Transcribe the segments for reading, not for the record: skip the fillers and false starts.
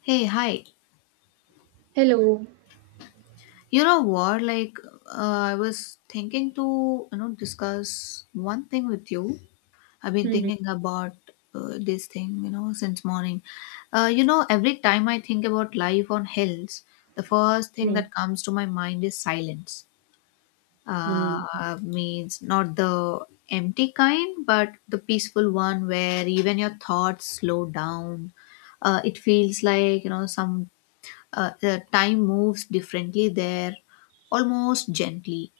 Hey, hi. Hello. You know what? Uh, I was thinking to, discuss one thing with you. I've been Hmm, thinking about this thing, since morning. Every time I think about life on hills, the first thing hmm, that comes to my mind is silence. hmm. Means not the empty kind, but the peaceful one where even your thoughts slow down. It feels like, some the time moves differently there, almost gently.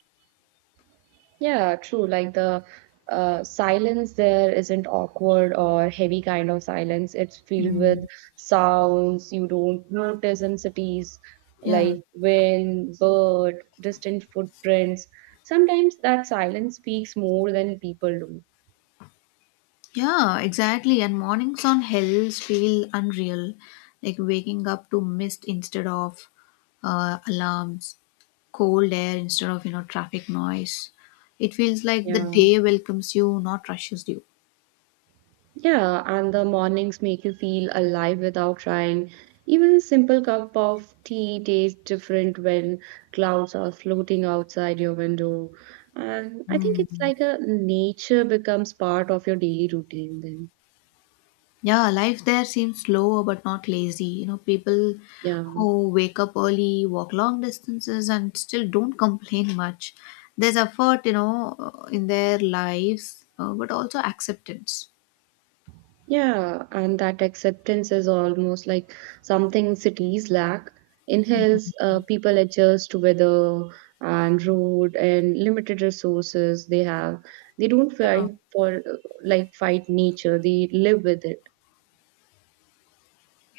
Yeah, true. Like the silence there isn't awkward or heavy kind of silence. It's filled with Mm. sounds you don't notice in cities, Yeah, like wind, bird, distant footprints. Sometimes that silence speaks more than people do. yeah, exactly. And mornings on hills feel unreal, like waking up to mist instead of alarms, cold air instead of traffic noise. It feels like the Yeah. day welcomes you, not rushes you. Yeah, and the mornings make you feel alive without trying. Even a simple cup of tea tastes different when clouds are floating outside your window. And I think it's Mm. like a nature becomes part of your daily routine then. Yeah, life there seems slow, but not lazy. You know, people Yeah. who wake up early, walk long distances, and still don't complain much. There's effort, in their lives, but also acceptance. Yeah, and that acceptance is almost like something cities lack. In hills, people adjust to weather and road and limited resources they have. They don't Yeah. fight for like fight nature. They live with it.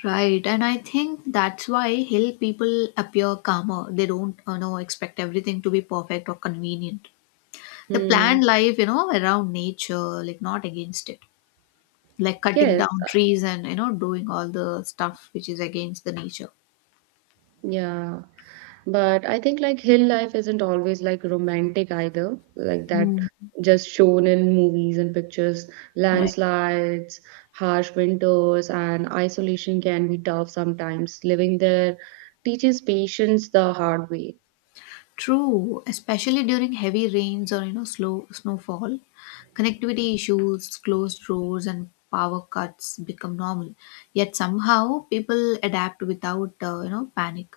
Right, and I think that's why hill people appear calmer. They don't, expect everything to be perfect or convenient. They Hmm. plan life, around nature, like not against it, like cutting Yes. down trees and doing all the stuff which is against the nature. Yeah. But I think like hill life isn't always like romantic either, like that Mm, just shown in movies and pictures. right. Landslides, harsh winters, and isolation can be tough sometimes. Living there teaches patience the hard way. True, especially during heavy rains or slow snowfall, connectivity issues, closed roads, and power cuts become normal. Yet somehow people adapt without panic.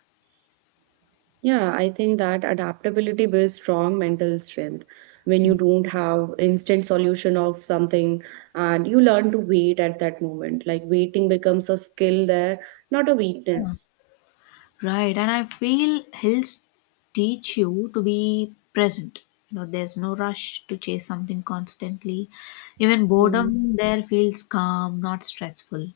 Yeah, I think that adaptability builds strong mental strength when you don't have instant solution of something and you learn to wait at that moment. Like waiting becomes a skill there, not a weakness. Right, and I feel hills teach you to be present. You know, there's no rush to chase something constantly. Even boredom there feels calm, not stressful.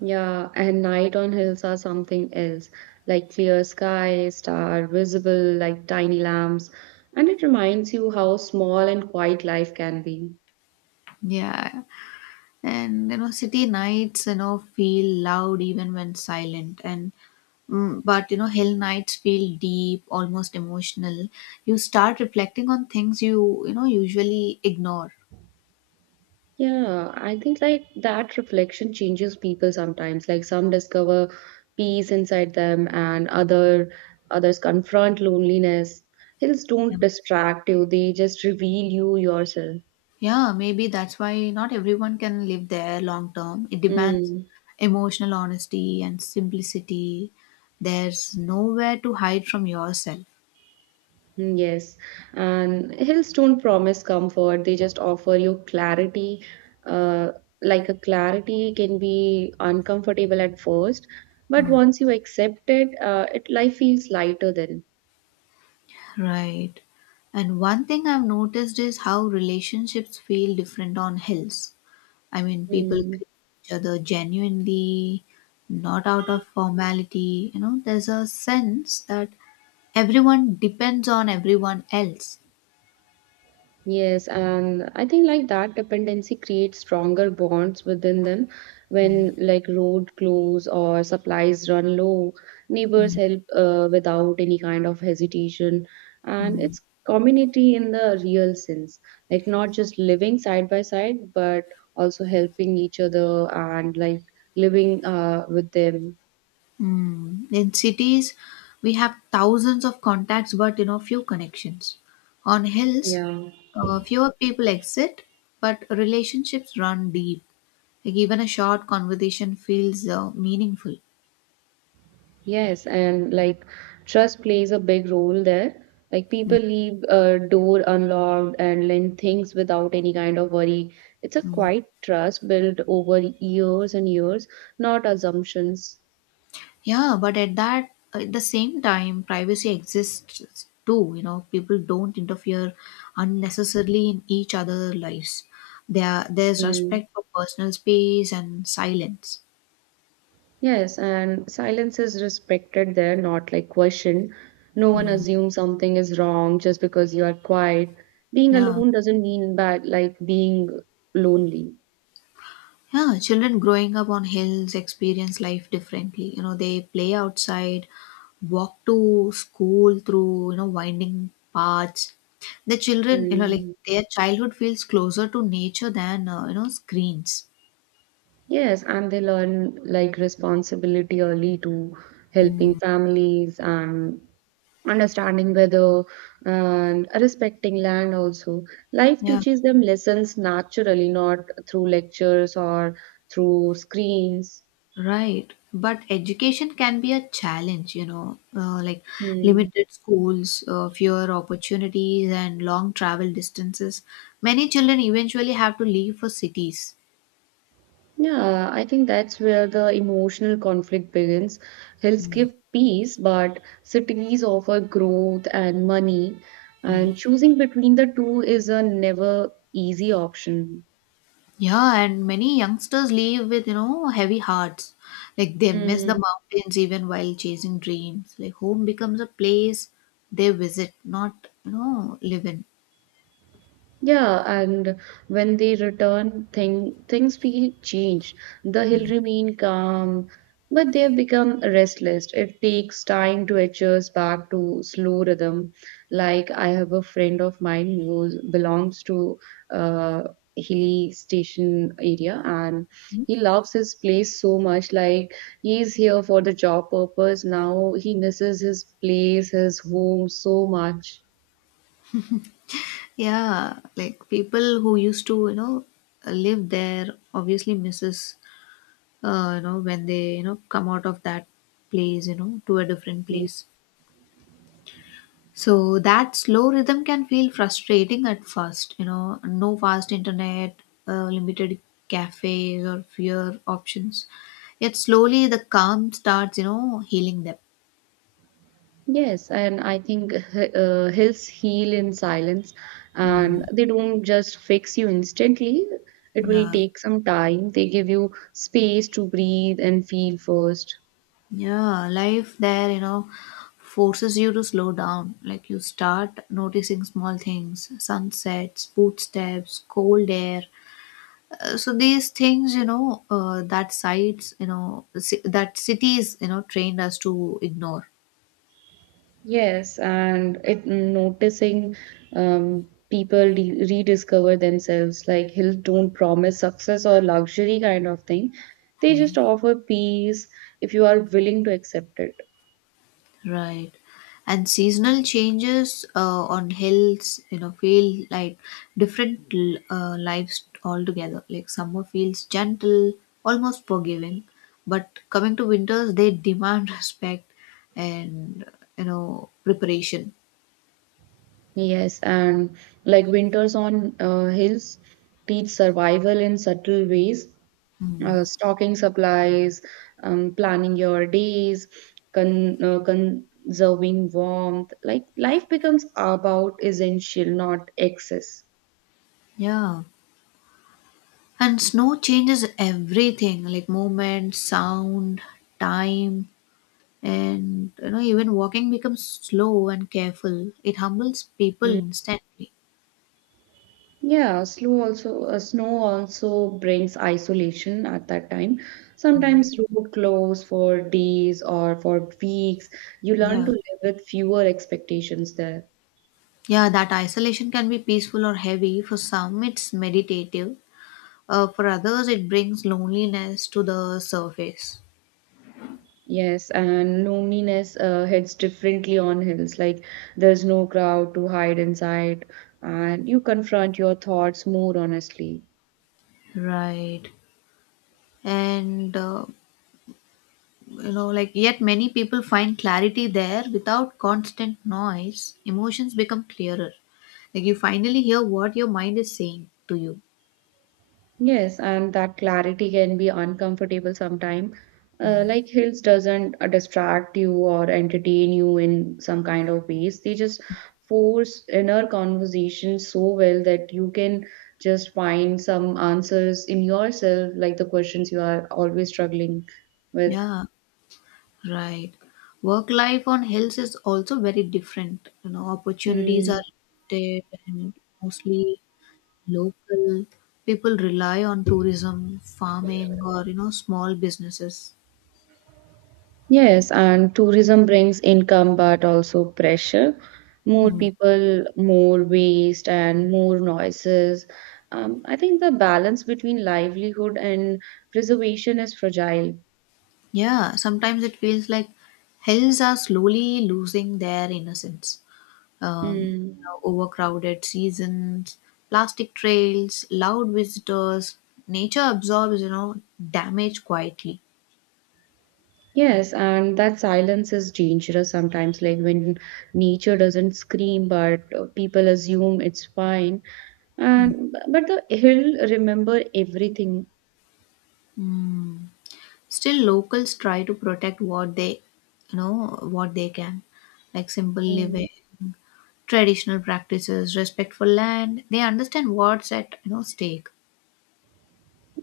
Yeah, and night on hills are something else, like clear sky, star visible like tiny lamps, and it reminds you how small and quiet life can be. Yeah. And city nights feel loud even when silent. But hill nights feel deep, almost emotional. You start reflecting on things you you know usually ignore. Yeah, I think like that reflection changes people sometimes. Like some discover peace inside them and others confront loneliness. Hills Yeah. don't distract you, they just reveal you yourself. Yeah, maybe that's why not everyone can live there long term. It demands Mm. emotional honesty and simplicity. There's nowhere to hide from yourself. Mm, yes, and hills don't promise comfort, they just offer you clarity. Uh, like a clarity can be uncomfortable at first, but Mm. once you accept it, life feels lighter then. Right. And one thing I've noticed is how relationships feel different on hills. I mean, people Mm. greet each other genuinely, not out of formality. You know, there's a sense that everyone depends on everyone else. Yes, and I think like that dependency creates stronger bonds within them Mm. when like road close or supplies run low, neighbors Mm, help without any kind of hesitation. And mm, it's community in the real sense, like not just living side by side, but also helping each other and like living with them. mm. In cities, we have thousands of contacts, but few connections. On hills, Yeah. Fewer people exist, but relationships run deep. Like even a short conversation feels meaningful. Yes, and like trust plays a big role there. Like people leave a door unlocked and lend things without any kind of worry. It's a quiet trust built over years and years, not assumptions. Yeah, but at that at the same time, privacy exists too. You know, people don't interfere unnecessarily in each other's lives. There's Mm. respect for personal space and silence. Yes, and silence is respected there, not like questioned. No one Mm. assumes something is wrong just because you are quiet. Being Yeah. alone doesn't mean bad, like being lonely. Yeah, children growing up on hills experience life differently. You know, they play outside, walk to school through, winding paths. The children, like Mm. their childhood feels closer to nature than, screens. Yes, and they learn like responsibility early to helping families and understanding weather and respecting land also. Life Yeah. teaches them lessons naturally, not through lectures or through screens. Right. But education can be a challenge, like Hmm. limited schools, fewer opportunities, and long travel distances. Many children eventually have to leave for cities. Yeah, I think that's where the emotional conflict begins. Hills Mm, give peace, but cities offer growth and money, mm. and choosing between the two is a never easy option. Yeah, and many youngsters leave with, heavy hearts. Like they miss the Mm, mountains even while chasing dreams. Like home becomes a place they visit, not, live in. yeah, and when they return, things feel changed. The hill remain calm, but they have become restless. It takes time to adjust back to slow rhythm. Like I have a friend of mine who belongs to uh hilly station area, and he loves his place so much. Like he's here for the job purpose. Now he misses his place, his home so much. Yeah, like people who used to, live there obviously misses, when they, come out of that place, to a different place. So that slow rhythm can feel frustrating at first, no fast internet, limited cafes or fewer options. Yet slowly the calm starts, healing them. Yes, and I think hills heal in silence and Mm. they don't just fix you instantly. It will Yeah, take some time. They give you space to breathe and feel first. Yeah, life there, forces you to slow down. Like you start noticing small things: sunsets, footsteps, cold air. So these things, you know, that sites, you know, ci- that cities, trained us to ignore. Yes, and it noticing people re rediscover themselves. Like hills don't promise success or luxury kind of thing. They just offer peace if you are willing to accept it. Right. And seasonal changes on hills, feel like different lives altogether. Like summer feels gentle, almost forgiving, but coming to winters, they demand respect and, preparation. Yes, and like winters on hills teach survival in subtle ways, stocking supplies, planning your days, conserving warmth. Like life becomes about essential, not excess. Yeah. And snow changes everything: like movement, sound, time, and, even walking becomes slow and careful. It humbles people Mm. instantly. Yeah, slow also snow also brings isolation at that time. Sometimes road close for days or for weeks. You learn Yeah. to live with fewer expectations there. Yeah, that isolation can be peaceful or heavy. For some, it's meditative. For others, it brings loneliness to the surface. Yes, and loneliness hits differently on hills. Like there's no crowd to hide inside, and you confront your thoughts more honestly. Right. And, you know, like, yet many people find clarity there without constant noise. Emotions become clearer. Like, you finally hear what your mind is saying to you. Yes, and that clarity can be uncomfortable sometimes. Like hills doesn't distract you or entertain you in some kind of ways. They just force inner conversation so well that you can just find some answers in yourself, like the questions you are always struggling with. Yeah, right. Work life on hills is also very different. You know, opportunities are Hmm. limited, and mostly local people rely on tourism, farming, or small businesses. Yes, and tourism brings income but also pressure. More Mm. people, more waste, and more noises. I think the balance between livelihood and preservation is fragile. Yeah, sometimes it feels like hills are slowly losing their innocence. Mm. Overcrowded seasons, plastic trails, loud visitors, nature absorbs damage quietly. Yes, and that silence is dangerous sometimes, like when nature doesn't scream, but people assume it's fine. And but the hill remember everything. Mm. Still, locals try to protect what they you know what they can, like simple Hmm. living, traditional practices, respect for land. They understand what's at stake.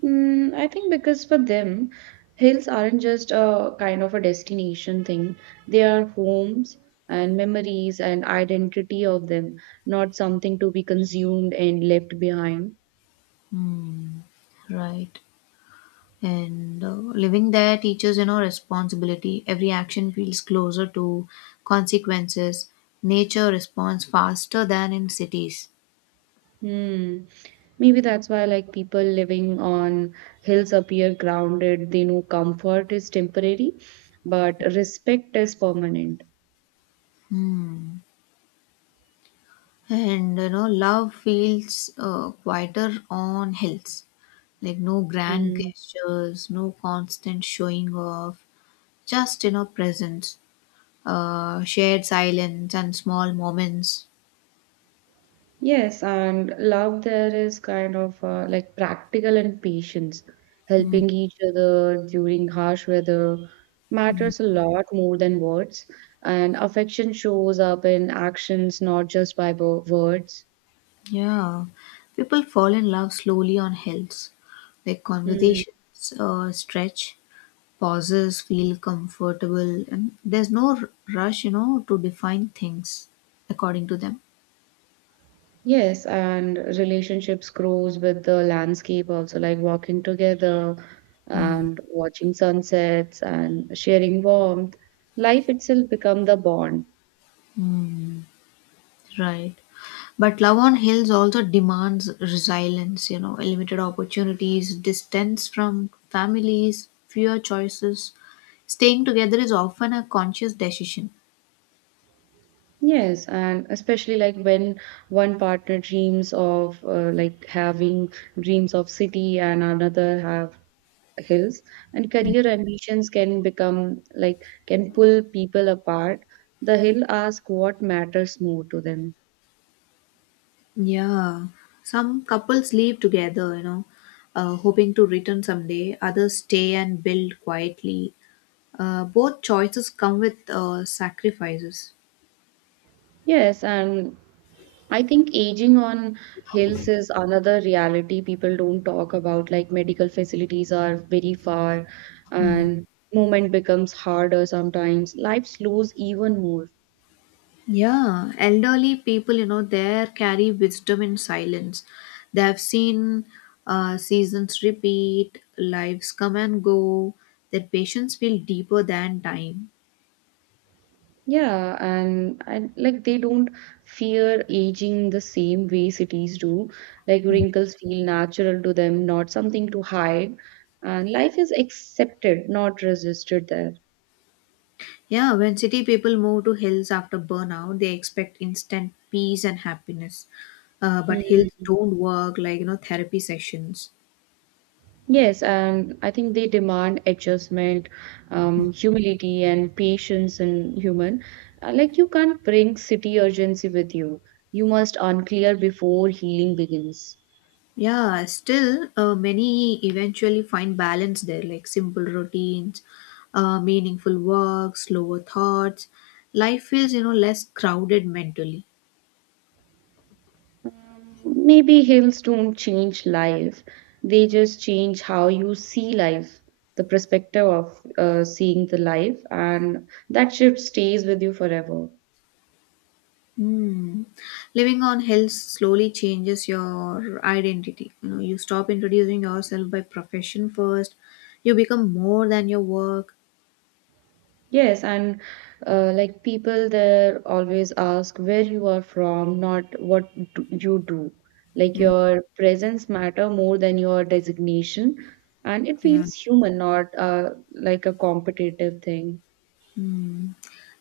I think because for them, hills aren't just a kind of a destination thing. They are homes and memories and identity of them, not something to be consumed and left behind. Hmm, right. And living there teaches responsibility. Every action feels closer to consequences. Nature responds faster than in cities. Hmm. Maybe that's why, like, people living on hills appear grounded. They know comfort is temporary, but respect is permanent. Hmm. And love feels quieter on hills. Like no grand Hmm. gestures, no constant showing off, just presence, shared silence, and small moments. Yes, and love there is kind of like practical and patience. Helping each other during harsh weather matters a lot more than words. And affection shows up in actions, not just by words. Yeah, people fall in love slowly on hills. Their Mm. conversations stretch, pauses feel comfortable, and there's no rush, to define things according to them. Yes, and relationships grows with the landscape also, like walking together Hmm, and watching sunsets and sharing warmth. Life itself become the bond. right. But love on hills also demands resilience, limited opportunities, distance from families, fewer choices. Staying together is often a conscious decision. Yes, and especially like when one partner dreams of like having dreams of city and another have hills, and career ambitions can become like can pull people apart. The hill ask what matters more to them. Yeah, some couples live together, hoping to return someday. Others stay and build quietly. Both choices come with sacrifices. Yes, and I think aging on hills is another reality people don't talk about. Like medical facilities are very far, Mm. and movement becomes harder sometimes. Life slows even more. Yeah, elderly people, they carry wisdom in silence. They have seen seasons repeat, lives come and go. Their patience feel deeper than time. Yeah, and like they don't fear aging the same way cities do. Like wrinkles feel natural to them, not something to hide. And life is accepted, not resisted there. Yeah, when city people move to hills after burnout, they expect instant peace and happiness. But hills Hmm. don't work like therapy sessions. Yes, and I think they demand adjustment, humility, and patience in human. Like you can't bring city urgency with you. You must unclear before healing begins. Yeah, still many eventually find balance there, like simple routines, meaningful work, slower thoughts. Life feels less crowded mentally. Maybe hills don't change life, they just change how you see life, the perspective of seeing the life, and that shift stays with you forever. Hmm. Living on hills slowly changes your identity. You know, you stop introducing yourself by profession first. You become more than your work. Yes, and like people there always ask where you are from, not what do you do. Like Mm. your presence matter more than your designation, and it Yeah. feels human, not like a competitive thing. Hmm.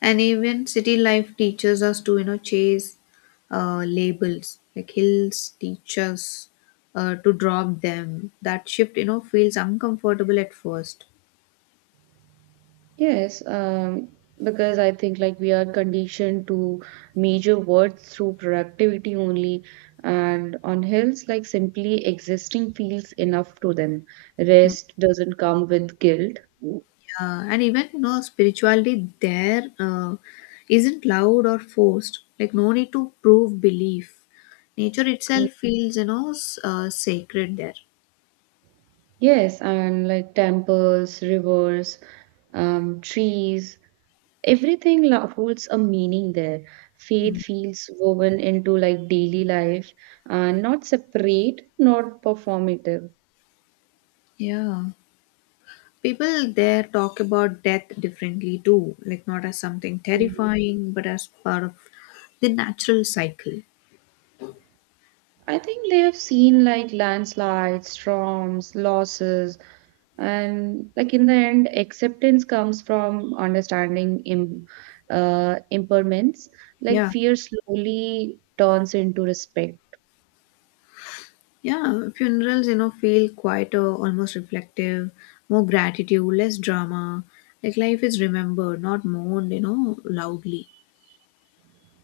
And even city life teaches us to, chase labels. Like hills teach us to drop them. That shift, feels uncomfortable at first. Yes, because I think like we are conditioned to measure worth through productivity only, and on hills, like simply existing feels enough to them. Rest doesn't come with guilt. Mm. Uh, and even spirituality there isn't loud or forced. Like no need to prove belief. Nature itself feels sacred there. Yes, and like temples, rivers, trees, everything holds a meaning there. Faith feels woven into like daily life, and not separate, not performative. Yeah, people there talk about death differently too. Like not as something terrifying, but as part of the natural cycle. I think they have seen like landslides, storms, losses, and like in the end, acceptance comes from understanding impairments. Like Yeah. fear slowly turns into respect. Yeah, funerals feel quieter, almost reflective, more gratitude, less drama. Like life is remembered, not mourned, loudly.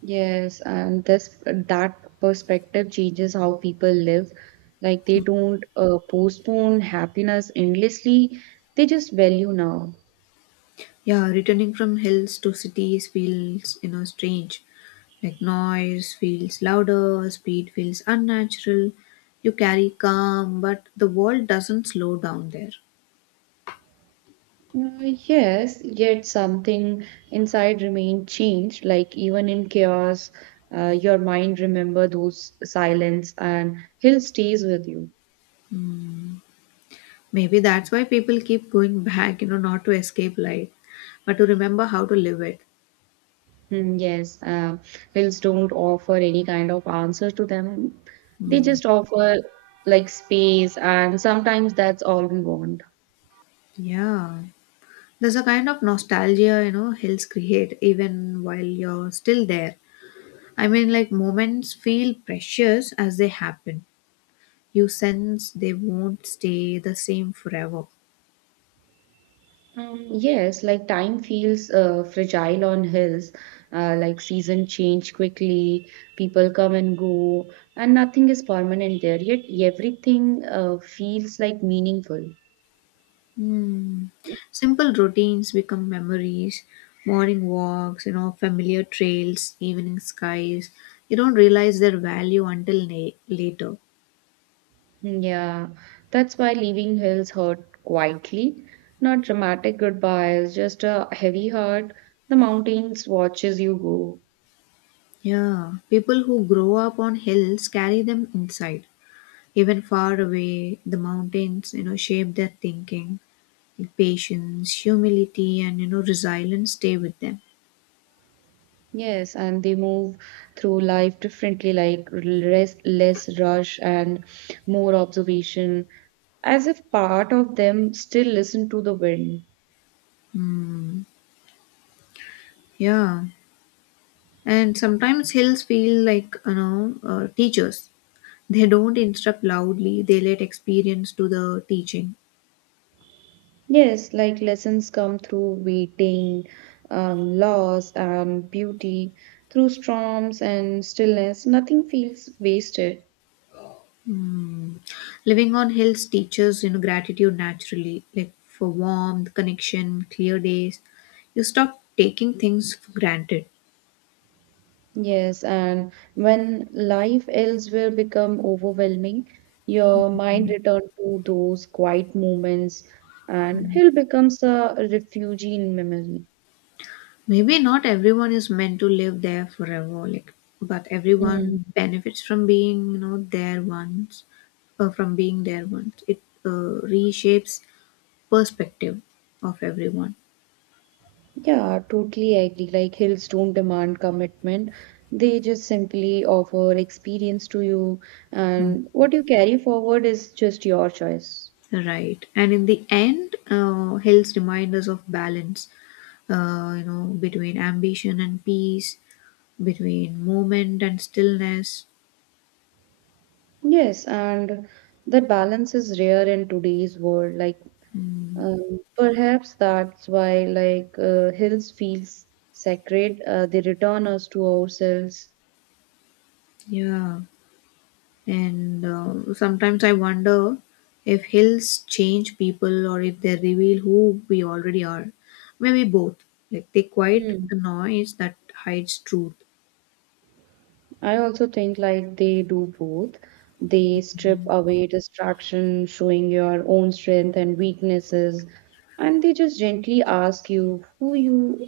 Yes, and this that perspective changes how people live. Like they don't postpone happiness endlessly; they just value now. Yeah, returning from hills to cities feels, strange. Like noise feels louder, speed feels unnatural. You carry calm, but the world doesn't slow down there. Yes, yet something inside remained changed. Like even in chaos, your mind remember those silence and hill stays with you. Maybe that's why people keep going back, not to escape life, but to remember how to live it. Hmm, yes, hills don't offer any kind of answer to them. They just offer like space, and sometimes that's all we want. Yeah. There's a kind of nostalgia, hills create even while you're still there. I mean, like moments feel precious as they happen. You sense they won't stay the same forever. Yes, like time feels fragile on hills, like season change quickly, people come and go, and nothing is permanent there, yet everything feels like meaningful. Hmm. Simple routines become memories: morning walks, familiar trails, evening skies. You don't realize their value until later. Hmm, yeah, that's why leaving hills hurt quietly, not dramatic goodbyes, just a heavy heart. The mountains watches you go. Yeah, people who grow up on hills carry them inside. Even far away, the mountains, shape their thinking. Patience, humility, and resilience stay with them. Yes, and they move through life differently, like less rush and more observation, as if part of them still listen to the wind. Yeah. And sometimes hills feel like, teachers. They don't instruct loudly, they let experience do the teaching. Yes, like lessons come through waiting, loss, and beauty, through storms and stillness. Nothing feels wasted. Mm. Living on hills teaches, gratitude naturally, like for warmth, connection, clear days. You stop taking things for granted. Yes, and when life elsewhere become overwhelming, your mind return to those quiet moments and hill becomes a refuge in memory. Maybe not everyone is meant to live there forever, like, but Mm. everyone benefits from being, from being there once. It reshapes perspective of everyone. Yeah, totally agree. Like hills don't demand commitment. They just simply offer experience to you and what you carry forward is just your choice. Right, and in the end helps remind us of balance, between ambition and peace, between movement and stillness. Yes, and that balance is rare in today's world. Like Mm, perhaps that's why, like, hills feels sacred. They return us to ourselves. yeah. And sometimes I wonder if hills change people or if they reveal who we already are. Maybe both. Like they quiet Hmm. the noise that hides truth. I also think like they do both. They strip away distraction, showing your own strength and weaknesses, and they just gently ask you who you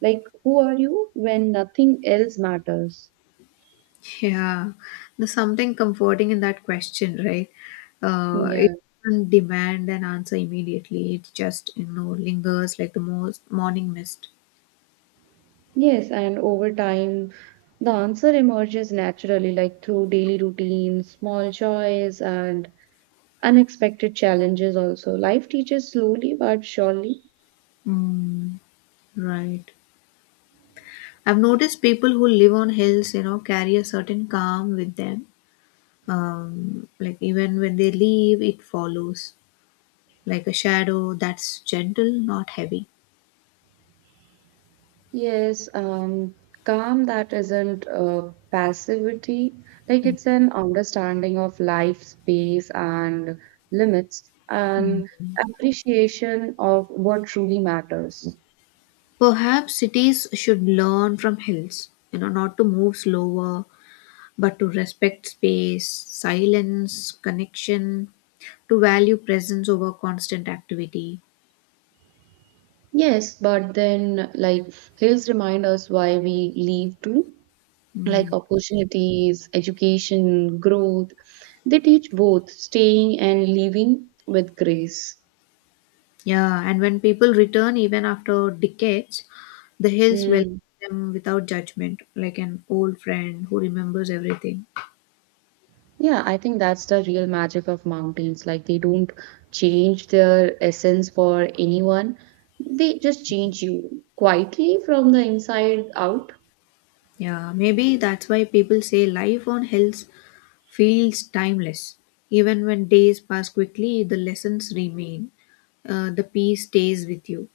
like, who are you when nothing else matters. Yeah, there's something comforting in that question, right? It Yeah. doesn't demand an answer immediately. It just, lingers like the most morning mist. Yes, and over time, the answer emerges naturally, like through daily routines, small joys, and unexpected challenges also. Life teaches slowly but surely. Mm, right. I've noticed people who live on hills, carry a certain calm with them. Like even when they leave, it follows like a shadow that's gentle, not heavy. Yes, calm that isn't passivity, like it's an understanding of life, space, and limits, and appreciation of what truly matters. Perhaps cities should learn from hills, not to move slower, but to respect space, silence, connection, to value presence over constant activity. Yes, but then like hills remind us why we leave too. Like Mm. opportunities, education, growth. They teach both staying and leaving with grace. Yeah, and when people return, even after decades, the hills welcome Mm. them without judgment, like an old friend who remembers everything. Yeah, I think that's the real magic of mountains. Like they don't change their essence for anyone. They just change you quietly from the inside out. Yeah, maybe that's why people say life on hills feels timeless. Even when days pass quickly, the lessons remain. The peace stays with you.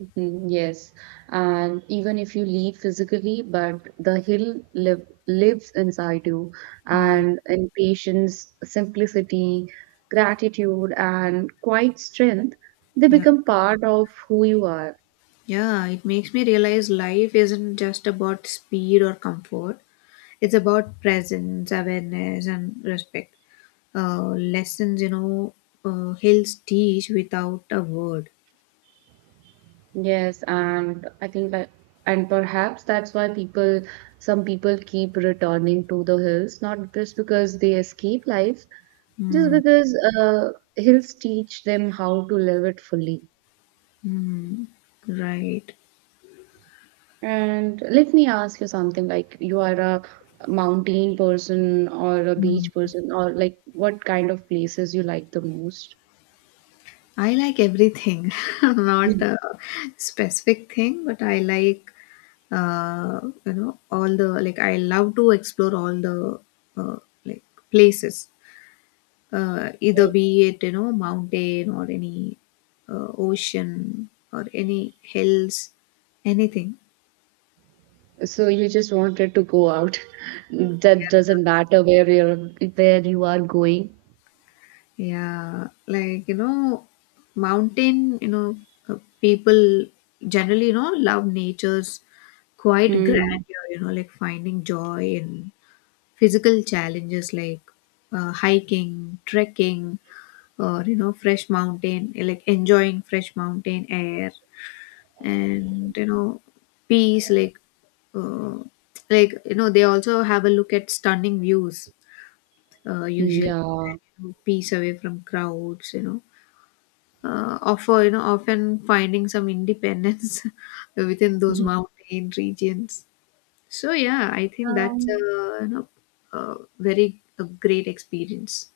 Mm, yes, and even if you leave physically, but the hill lives inside you, Mm, and in patience, simplicity, gratitude, and quiet strength, they yeah. become part of who you are. Yeah, it makes me realize life isn't just about speed or comfort. It's about presence, awareness, and respect. Lessons, hills teach without a word. Yes, and I think that, and perhaps that's why some people keep returning to the hills, not just because they escape life, just Mm, because uh, hills teach them how to live it fully. mm, right. And let me ask you something like you are a mountain person or a beach Mm. person or like what kind of places you like the most? I like everything, not Mm. a specific thing, but I like, all the, like, I love to explore all the, uh, like, places. Uh, either be it mountain or any ocean or any hills, anything. So you just wanted to go out. That doesn't matter where you are going. Yeah, like mountain, people generally love nature's quite Mm, grandeur, like finding joy in physical challenges like hiking, trekking, or fresh mountain, like enjoying fresh mountain air and peace. Like uh, like they also have a look at stunning views, usually, yeah. peace away from crowds, offer, often finding some independence within those Mm. mountain regions. So yeah, I think that's a, Um, a very a great experience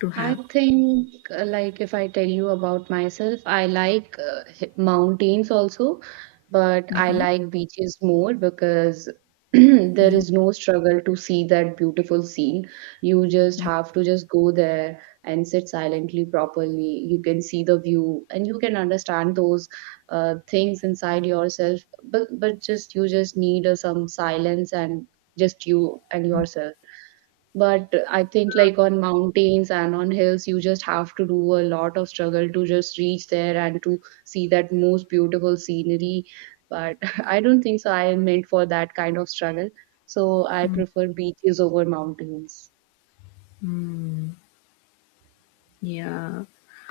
to I have. think, like, if I tell you about myself, I like mountains also, but I Mhm. like beaches more because there Mhm. is no struggle to see that beautiful scene. You just have to just go there and sit silently properly. You can see the view and you can understand those things inside yourself, but just you just need some silence and just you and yourself. But I think like on mountains and on hills, you just have to do a lot of struggle to just reach there and to see that most beautiful scenery. But I don't think so. I am meant for that kind of struggle. So I prefer beaches over mountains. Mhm. Yeah.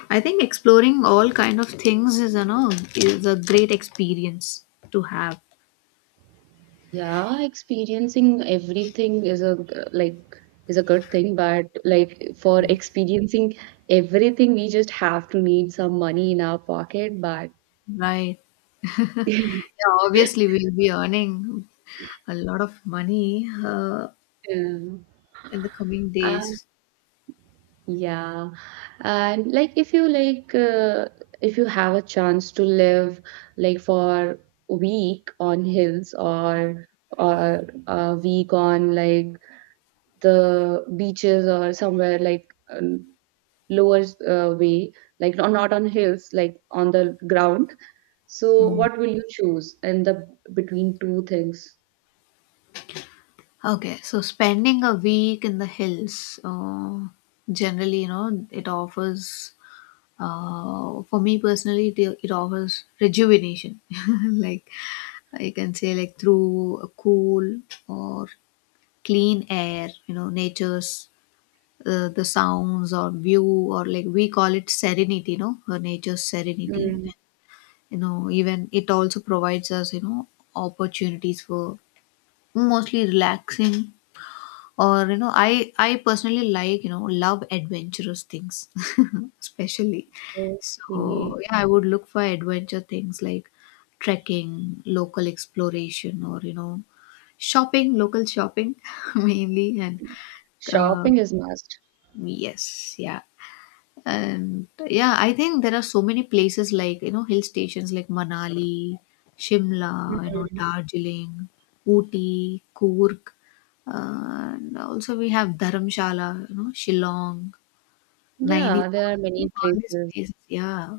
I think exploring all kind of things is, a great experience to have, Yeah, experiencing everything is a good thing, but like for experiencing everything, we just have to need some money in our pocket. But right? yeah. Yeah, obviously we'll be earning a lot of money in the coming Uh, days. Yeah. And like if you have a chance to live like for a week on hills or a week on like the beaches or somewhere like lower way like not on hills like on the ground. So Mm. what will you choose in the between two things? Okay, so spending a week in the hills, generally, it offers, for me personally, it offers rejuvenation. Like I can say, like through a cool or clean air, nature's the sounds or view, or like we call it serenity, nature's serenity. Mm, You know, even it also provides us, opportunities for mostly relaxing, or I personally love adventurous things, especially. okay. So yeah, I would look for adventure things like trekking, local exploration, or shopping, local shopping mainly, and uh, Shopping is must. yes, yeah. And yeah, I think there are so many places, like, hill stations like Manali, Shimla, Mm. Darjeeling, Ooty, Coorg. And also we have Dharamshala, Shillong, Nainital, Yeah, there are like many all these places. places, yeah.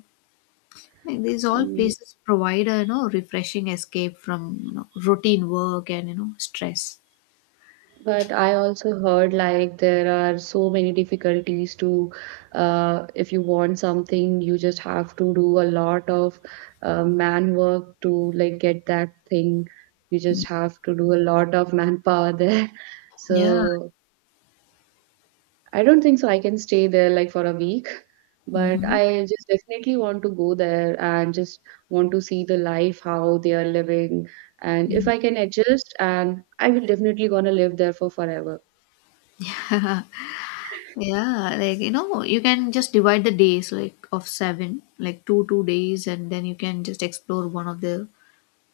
Like these all Um, places provide a, refreshing escape from, routine work and, stress. But I also heard like there are so many difficulties to, if you want something, you just have to do a lot of man work to like get that thing. You just have to do a lot of manpower there. Yeah. So I don't think so. I can stay there like for a week, but Mhm. I just definitely want to go there and just want to see the life, how they are living. And if I can adjust, and I will definitely gonna live there for forever. Yeah, like you can just divide the days like of seven, like 2 2 days, and then you can just explore one of the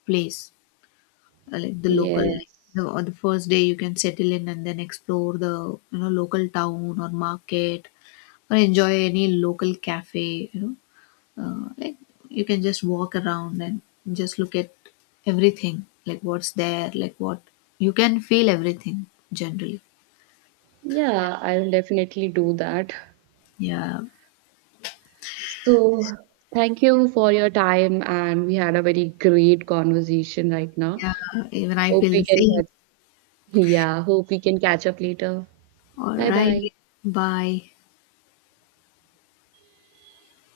place, like the local. Like, the, Yes. or the first day you can settle in and then explore the local town or market, or enjoy any local cafe. You know, like you can just walk around and just look at everything, like what's there, like what you can feel everything generally. Yeah, I'll definitely do that. Yeah, So, thank you for your time, and we had a very great conversation right now. yeah. Even I Hope feel the we can same. catch, yeah, hope we can catch up later. All Bye bye. right. Bye.